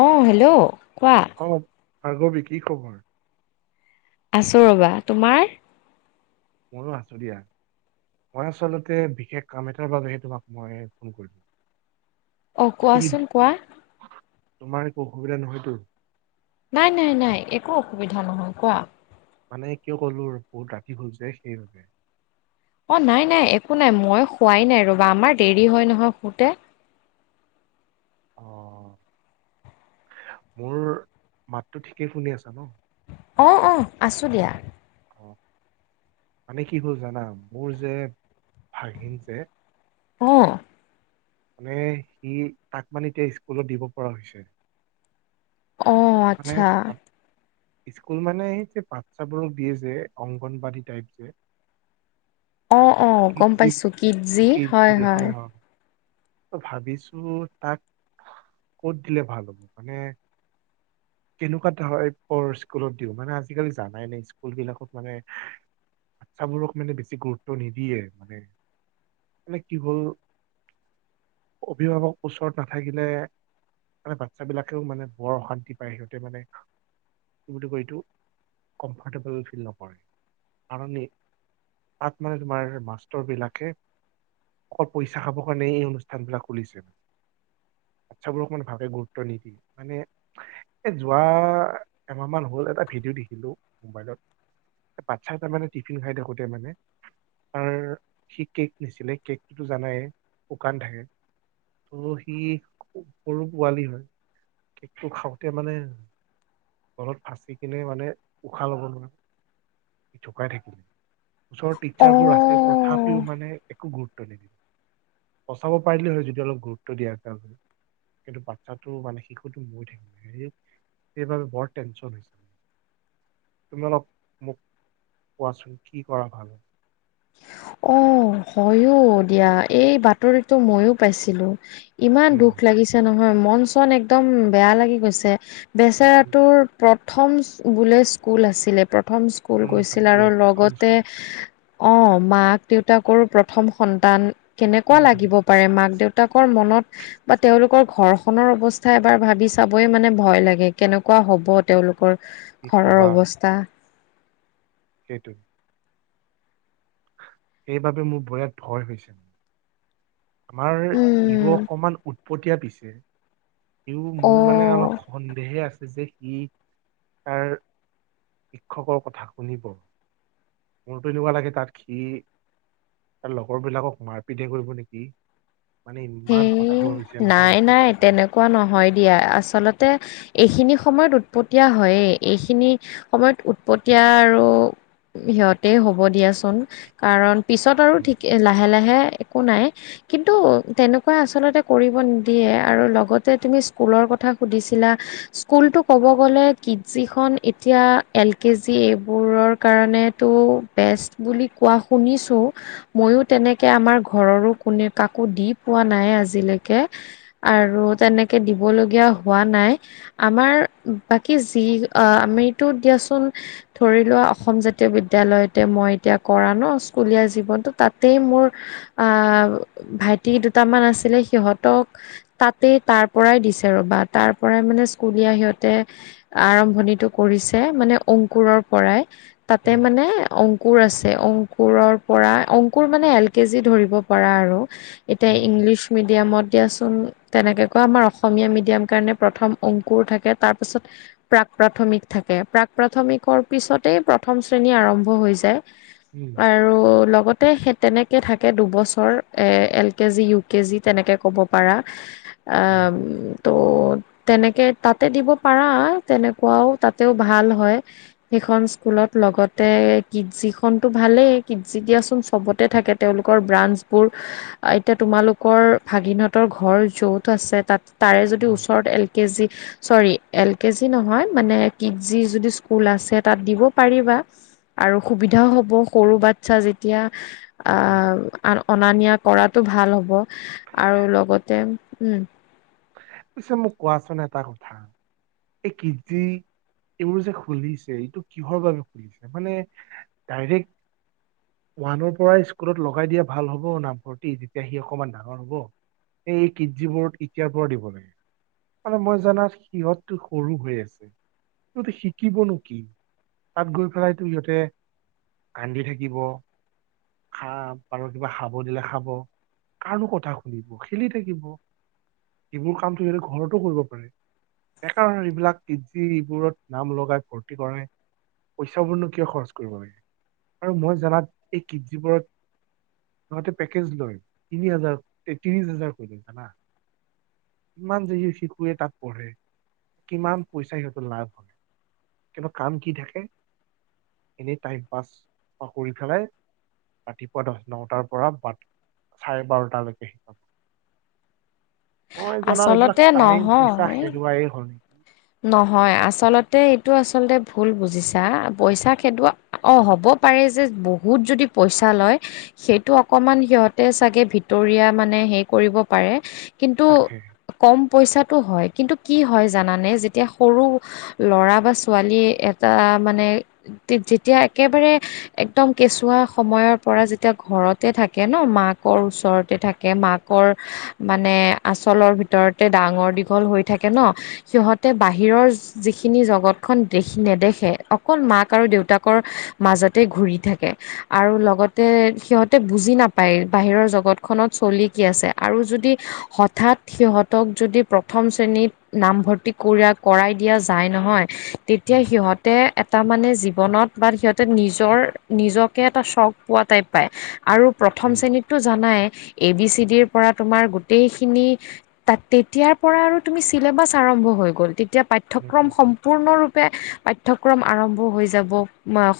অঁ হেল্লো' কোৱা। অ ভাৰ্গৱী, কি খবৰ? আছোঁ ৰ'বা, তোমাৰ? মোৰো আছো দিয়া। মই আচলতে বিশেষ কাম এটাৰ বাবেহে তোমাক মই ফোন কৰিলো। অঁ তুমি কোৱাচোন কোৱা। তোমাৰ একো অসুবিধা নহয়তো। নাই নাই নাই একো অসুবিধা নহয়, কোৱা। মানে কিয় ক'লো বহুত ৰাতি হল যে সেইবাবে। অঁ নাই নাই একো নাই মই শুৱাই নাই ৰ'বা আমাৰ দেৰি হয় নহয় শুতে। অ মোৰ মাতটো ঠিকেই শুনি আছা ন। অঁ অঁ আছোঁ দিয়া। অঁ মানে কি হ'ল জানা মোৰ যে ভাগিন যে অঁ মানে সি তাক মানে এতিয়া স্কুলত দিব পৰা হৈছে। অ', মানে আচ্ছা স্কুল মানে সেই যে বাচ্ছাবোৰক দিয়ে যে অংগনবাদী টাইপ যে। অঁ অঁ গম কিডজি পাইছো কিট জি হয় হয়। ত ভাবিছো তাক কত দিলে ভাল হ'ব, মানে কেনেকুৱা ধৰ কৰ স্কুলত দিওঁ মানে আজিকালি জানাই নাই স্কুল বিলাকত মানে বাচ্ছাবোৰক মানে বেছি গুৰুত্ব নিদিয়ে মানে, মানে কি হ'ল অভিভাৱক ওচৰত নাথাকিলে, মানে বাচ্ছা বিলাকেও মানে বৰ অশান্তি পায় ইহঁতে মানে। কি বুলি কয় এইটো, কমফৰ্টেবল ফিল নকৰে। কাৰণ এই তাত মানে তোমাৰ মাষ্টৰ বিলাকে অকল পইচা খাব কাৰণে এই অনুষ্ঠান বিলাক খুলিছে মানে। বাচ্ছাবোৰক অকমান ভালকে গুৰুত্ব নিদিয়ে। মানে এ যোৱা এমাহ মান হ'ল এটা ভিডিঅ' দেখিলো মোবাইলত। বাচ্ছা এটামানে টিফিন খাই থাকোতে মানে তাৰ সি কেক নিছিলে, কেকটোতো জানাইে শুকান থাকে। ত সি সৰু পোৱালি হয় কেকটো খাও টোৱে মানে তলত ফাঁচি কিনে মানে উশাহ ল'ব নোৱাৰে। ধুকাই থাকিল, ওচৰ টিচাৰবোৰ আছে অ', তথাপিও মানে একো গুৰুত্ব নিদিলে, বচাব পাৰিলে হয়, যদি অলপ গুৰুত্ব দিয়াৰ কাৰ হয়। কিন্তু বাচ্ছাতটো মানে শিশুটো মৰি থাকিল। সেইবাবে বৰ টেনশ্যন হৈছে। তুমি অলপ মোক কোৱাচোন কি কৰা ভাল হয়। অঁ হয়ো দিয়া, এই বাতৰিটো ময়ো পাইছিলো। ইমান উম দুখ লাগিছে নহয়, মন চন একদম বেয়া লাগি গৈছে। উম বেচেৰাটোৰ প্ৰথম বোলে স্কুল আছিলে, প্ৰথম স্কুল উম, গৈছিল তাকে আৰু প্ৰথম লগতে স্কুল, অঁ, মাক দেউতাকৰো প্ৰথম সন্তান কেনেকুৱা উম উম, লাগিব পাৰে মাক দেউতা দেউতাকৰ মনত বা তেওঁলোকৰ ঘৰখনৰ অৱস্থা এবাৰ ভাবি চাবই মানে ভয় লাগে, কেনেকুৱা হব তেওঁলোকৰ। কি ঘৰৰ কবা অৱস্থা। সেইটো সেইবাবে মোৰ বিৰাট ভয় হৈছে। আমাৰ ইগ' উম, অকমান উৎপতিয়া পিছে। সিউ মোৰ মানে অ'। অলপ সন্দেহে আছে যে সি তাৰ শিক্ষকৰ কথা শুনিব। মোৰটো এনেকুৱা লাগে তাত সি তাৰ লগৰ বিলাকক মাৰ পিতহে কৰিব নেকি মানে ইমান খতাসুৰ হৈছে নহয় কি ক'বা। কুৱা নহয় দিয়া আচলতে এইখিনি সময়ত উৎপতিয়া হয়েই এইখিনি সময়ত উৎপতিয়া আৰু সিহঁতে হ'ব দিয়াচোন। কাৰণ পিছত আৰু উম ঠিক লাহে লাহে একো নাই কিন্তু তেনেকুৱা আচলতে কৰিব নিদিয়ে আৰু লগতে তুমি স্কুলৰ কথা সুধিছিলা স্কুলতো ক'ব গ'লে কিট জি খন এতিয়া এল কে জি এইবোৰৰ কাৰণে টো বেষ্ট বুলি কোৱা শুনিছোঁ। ময়ো তেনেকে আমাৰ ঘৰৰো কোনে কাকো দি পোৱা নাই আজিলৈকে। আৰু তেনেকে দিব লগীয়াও হোৱা নাই। আমাৰ বাকী যি অ আমিটো দিয়াচোন ধৰি লোৱা অসম জাতীয় বিদালয়তে মই এতিয়া কৰা ন স্কুলীয়া জীৱনটো তাতেই মোৰ আহ ভাইটি দুটামান আছিলে সিহঁতক তাতেই তাৰ পৰাই দিছে ৰ'বা তাৰ পৰাই মানে স্কুলীয়া সিহঁতে আৰম্ভণিটো কৰিছে মানে অংকুৰৰ পৰাই তাতে উম মানে অং অংকুৰ আছে অংকুৰৰ পৰা অংকুৰ মানে এল কে জি ধৰিব পাৰা আৰু। এতিয়া উম ইংলিছ মেডিয়ামত দিয়াচোন তেনেকে কৈ আমাৰ অসমীয়া মেডিয়াম কাৰণে প্ৰথম অংকুৰ থাকে তাৰপাছত প্ৰাক প্ৰাথমিক থাকে প্ৰাক প্ৰাথমিকৰ পিছতেই প্ৰথম শ্ৰেণী আৰম্ভ হৈ যায়। উম আৰু লগতে সেই তেনেকে থাকে দুবছৰ এ L K G U K G তেনেকে ক'ব পাৰা। আ উম ত' তেনেকে তাতে দিব পাৰা তেনেকুৱাও তাতেও ভাল হয়। সেইখন স্কুলত লগতে কিটজি খনটো ভালেই কিটজি দিয়াচোন চবতে থাকে। তেওঁলোকৰ ব্ৰাঞ্চবোৰ। [inaudible] অ এতিয়া তোমালোকৰ ভাগিনহঁতৰ ঘৰ য'ত আছে তাত তাৰে যদি উম ওচৰত এল কে জি চৰি এল কে জি নহয় মানে কিটজি যদি স্কুল আছে তাত দিব পাৰিবা। আৰু সুবিধাও হ'ব সৰু বাচ্ছা যেতিয়া। উম উম আহ আ অনা নিয়া কৰাতো ভাল হ'ব আৰু লগতে উম। পিছে মোক কোৱাচোন এটা কথা এই কিটজি এইবোৰ যে খুলিছে এইটো কিহৰ বাবে খুলিছে মানে ডাইৰেক্ট ওৱানৰ পৰাই স্কুলত লগাই দিয়া ভাল হ'ব নামভৰ্তি যেতিয়া সি অকমান ডাঙৰ হ'ব। এই কিটজিবোৰত এতিয়াৰ পৰা দিব লাগে মানে মই জনাত সিহঁতটো সৰু হৈ আছে। সিহঁতে শিকিবনো কি? তাত গৈ পেলাই টো সিহঁতে কান্দি থাকিব। খা বাৰ কিবা খাব দিলে খাব কাৰনো কথা শুনিব খেলি থাকিব। এইবোৰ কামটো সিহঁতে ঘৰতো কৰিব পাৰে। বেকাৰ হয় এইবিলাক কিটজি এইবোৰত নাম লগাই ভৰ্তি কৰে। পইচাবোৰনো কিয় খৰচ কৰিব লাগে আৰু মই জনাত এই কিডনীবোৰত। তহঁতে পেকেজ লয় তিনি হাজাৰ ত্ৰিশ হাজাৰ কৰি লয় জানা? কিমান যদি শিশুৱে তাত পঢ়ে, কিমান পইচা সিহঁতৰ লাভ হয়। কিন্তু কাম কি থাকে এনেই টাইম পাছ বা কৰি পেলাই। ৰাতিপুৱা দহ নটাৰ পৰা বাট চাৰে বাৰটালৈকে শিকাম। মই জনাত এইবিলাক আচলতে টাইম পইচা নহয় হেৰুৱাই হয়। নহয় আচলতে এইটো আচলতে ভুল বুজিছা পইচা খেদোৱা। অ। হ'ব পাৰে যে বহুত যদি পইচা লয়। সেইটো অকমান সিহঁতে চাগে ভিতটৰিয়া মানে হেই কৰিব পাৰে। কিন্তু তাকে কম পইচাটো হয় কিন্তু কি হয় জানানে। এতিয়া সৰু ল'ৰা বা ছোৱালীয়ে এটা মানে। যেতিয়া একেবাৰে। একদম কেঁচুৱা সময়ৰ পৰা যেতিয়া ঘৰতে থাকে ন, মাকৰ ওচৰতে থাকে মাক। মানে আচলৰ ভিতৰতে ডাঙৰ দীঘল হৈ থাকে ন সিহঁত। বাহিৰৰ। যিখিনি জগতখনন দেখি নেদেখে, অকল মাক আৰু দেউতাকৰ মাজতে ঘূৰি থাকে। আৰু লগতে সিহঁতে বুজি নাপায় বাহিৰৰ জগতখনত চলি কি আছে আৰু যদি। অৰ্থাৎ সিহঁতক যদি প্ৰথম শ্ৰেণীত নামভৰ্তি। কৰাই দিয়া যায় নহয়, তেতিয়া উম, সিহঁতে। এটা মানে জীৱনত বা সিহঁতে নিজৰ নিজকে এটা চখ পোৱা টাইপ পায়। আৰু প্ৰথম উম, শ্ৰেণীতটো জানাই এ বি চি ডিৰ পৰা তোমাৰ গোটেইখিনি, তাত তেতিয়াৰ পৰা আৰু তুমি চিলেবাছ আৰম্ভ হৈ গল তেতিয়া উম, পাঠ্যক্ৰম। উম, পাঠ্য়ক্ৰম আৰম্ভ হৈ যাব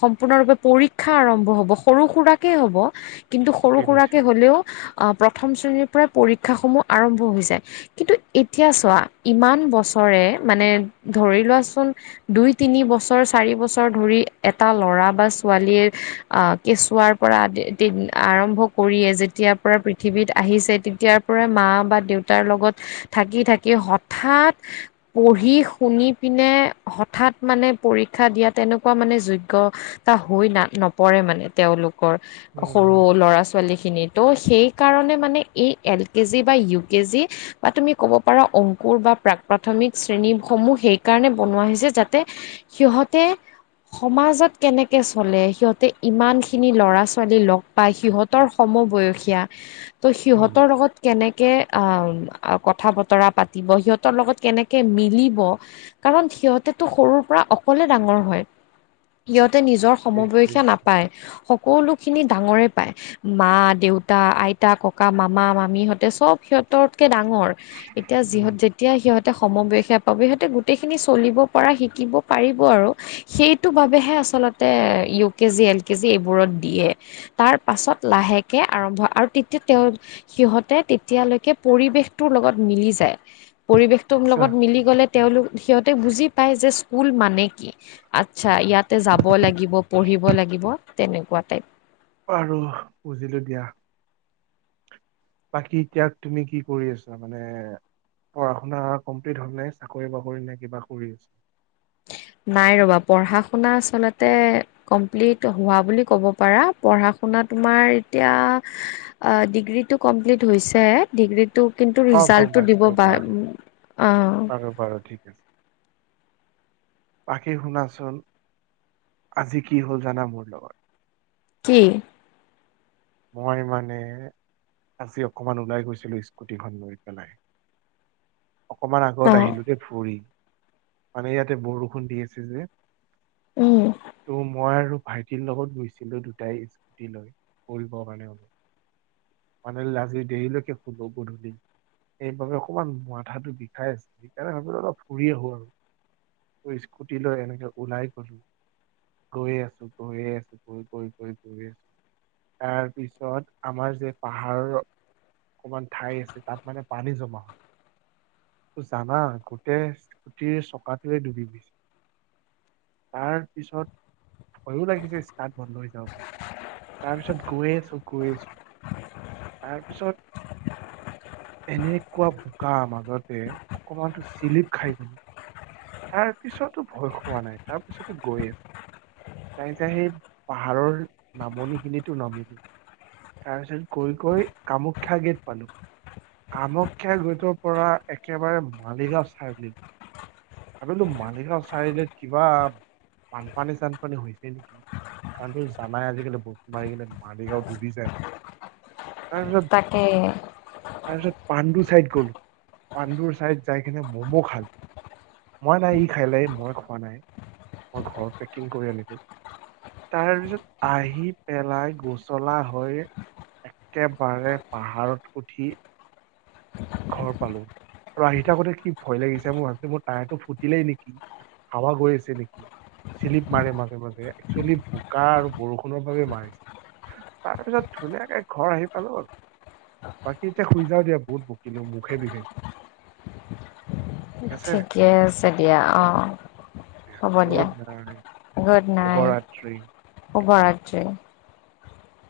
সম্পূৰ্ণৰূপে [unintelligible] শিক্ষা আৰম্ভ হব, সৰু সুৰাকে হ'ব কিন্তু সৰু ঠিকে কৈছা সুৰাকে হলেও। প্ৰথম শ্ৰেণীৰ পৰাই পৰীক্ষাসমূহ আৰম্ভ হৈ যায়, কিন্তু এতিয়া চোৱা ইমান বছৰ। কৰে মানে ধৰি লোৱাচোন। দুই - তিনি বছৰ চাৰি বছৰ ধৰি এটা ল'ৰা বা ছোৱালীয়ে। কেঁচুৱাৰ পৰা আদি আৰম্ভ কৰিয়ে যেতিয়াৰ পৰা পৃথিৱীত আহিছে তেতিয়াাৰ। তেতিয়া পৰা মা বা দেউতাৰ লগত থাকি থাকি হঠাৎ। পঢ়ি শুনি পিনে হঠাৎ মানে পৰীক্ষা দিয়া তেনেকুৱা মানে যোগ্য। তা হৈ না নপৰে মানে তেওঁলোকৰ উম সৰু হম ল'ৰা ছাল। ছোৱালীখিনি তো সেইকাৰণে মানে এই এল কে জি বা ইউ কে জি। বা তুমি ক'ব পাৰা অংকুৰ বা প্ৰাক। প্ৰাথমিক শ্ৰেণীসমূহ সেইকাৰণে বনোৱা হৈছে যাতে সিহতে। সমাজত কেনেকে চলে, সিহঁতে ইমান খিনি ল'ৰা- ছোৱালী লগ। বা সিহঁতৰ সমবয়সীয়া। [unintelligible] ত' সিহঁতৰ লগত কেনেকে অ' কথা বতৰা পাতিব সিহঁতৰ লগত। কেনেকে মিলিব, কাৰণ সিহঁতেটো সৰুৰ পৰা অকলে ডাঙৰ হয়। সিহঁতে নিজৰ ঠিক সমবসা কৈছা নাপায়, সকলোখিনি ডাঙৰে পায়। মা দেউতা, আইতা ককা মামা মামী সহঁতে চব সিহঁততকে ডাঙৰ। এতিয়া উম যিহত যেতিয়া সিহত। সমবয়সে পাব, সিহঁতে গোটেইখিনি চলিব পৰা শিকিব পাৰিব আৰু। সেইটো বাবেহে আচলতে U K G L K G এইবোৰত দিয়ে। তাৰ পাছত লাহেকে আৰম্ভ আৰু তেতিয়া তেওঁ। সিহঁতে তেতিয়ালৈকে পৰিৱেশটোৰ লগত মিলি যায় পৰি তো আচ্ছা লগত মিলি গ'লে তেওঁলোক সিহঁতে বুজি পায় যে স্কুল মানে কি? আচ্ছা উম, উম। ইয়াতে যাব লাগিব পঢ়িব লাগিব তেনেকুৱা টাইপ। আৰু বুজিলোঁ দিয়া। বাকী এতিয়া তুমি কি কৰি আছা মানে। পঢ়া শুনা কমপ্লিট হ'লনে নাই চাকৰি বাকৰি নাই কিবা কৰি আছে। নাই ৰবা পঢ়া শুনা আচলতে কমপ্লিট হোৱা বুলি ক'ব পাৰা পঢ়া শুনা তোমাৰ এতিয়া অ', ডিগ্ৰীটো কমপ্লিট হৈছে ডিগ্ৰী তটো কিন্তু অ গম ৰিজাল্টটো দিব বা অ'। হব বাৰু ঠিক আছে। বাকী শুনাচোন আজি কি হ'ল জানা মোৰ লগত। কি? মই মানে আজি অকমান ওলাই গৈছিলোঁ স্কুটিখন লৈ পেলাই অকমান আগত অঁ আহিলোতে ভুৰি মানে ইয়াতে বৰষুণ দি আছে যে উম ত মই আৰু ভাইটিৰ লগত গৈছিলোঁ দুটাই স্কুটি লৈ কৰিবৰ কাৰণে অলপ মানে আজি দেৰিলৈকে শুলো গধূলি সেইবাবে অকণমান মথাটো বিষাই আছে সেইকাৰণে ভাবিলো অলপ ফুৰি আহো আৰু স্কুটি লৈ এনেকে ওলাই গ'লো। গৈয়ে আছোঁ গৈয়ে আছোঁ গৈ, গৈ গ গৈয়ে আছোঁ। তাৰ পিছত আমাৰ যে পাহাৰৰ অকমান ঠাই আছে তাত মানে পানী জমা হয়। ত জানা গোটেই স্কুটিৰ চকাটোৱে ডুবিবিছে। তাৰ পিছত ভয়ো লাগিছে ষ্টাৰ্ট বন্ধ হৈ যাব বুলি। তাৰ পিছত গৈ আছোঁ গৈ আছোঁ তাৰপিছত এনেকুৱা বোকা মাজতে অকমানতো চিলিপ খাই গলোঁ তাৰ পিছতো ভয় খোৱা নাই তাৰ পিছতো গৈ আছোঁ। যাই তাই সেই পাহাৰৰ নামনি খিনিতো নামিলো তাৰ পিছত গৈ গৈ কামাখ্যা গেট পালোঁ। কামাখ্যাই গেটৰ পৰা একেবাৰে মালিগাঁও চাৰিআলি ভাবিলোঁ মালিগাঁও চাৰিআলিট কিবা বানপানী চানপানী হৈছে নেকি। কাৰণ ত জানাই আজিকালি বৰষুন মাৰিলে কিনে মালিগাঁও ডুবি যায় তাৰপিছত তাকেই। তাৰপিছত পাণ্ডু চাইদ গলোঁ পাণ্ডুৰ চাইদ যাই কিনে ম'ম' খালোঁ। মই নাই ই খাই লাই মই খোৱা নাই মই ঘৰত পেকিং কৰি আনিলোঁ। তাৰ পিছত আহি পেলাই গোচলা হৈ একেবাৰে পাহাৰত উঠি ঘৰ পালো আৰু আহি থাকোঁতে কি ভয় লাগিছে মই ভাবছো মোৰ টায়াৰ টো ফুটিলেই নেকি। হাৱা গৈ আছে নেকি। চিলিপ মাৰে মাজে মাজে একচুৱেলি বোকা আৰু বৰষুণৰ বাবে মাৰিছে। তাৰ পিছত ধুনীয়াকে ঘৰ আহি পালোঁ আৰু বাকী এতিয়া শুই যাও দিয়া বহুত, বহুত কিন্তু মুখে বিষা আছে ঠিকে আছে দিয়া অ'। গুডনাইট গুড শুভ নাইট ৰাত্ৰি। শুভৰাত্ৰি।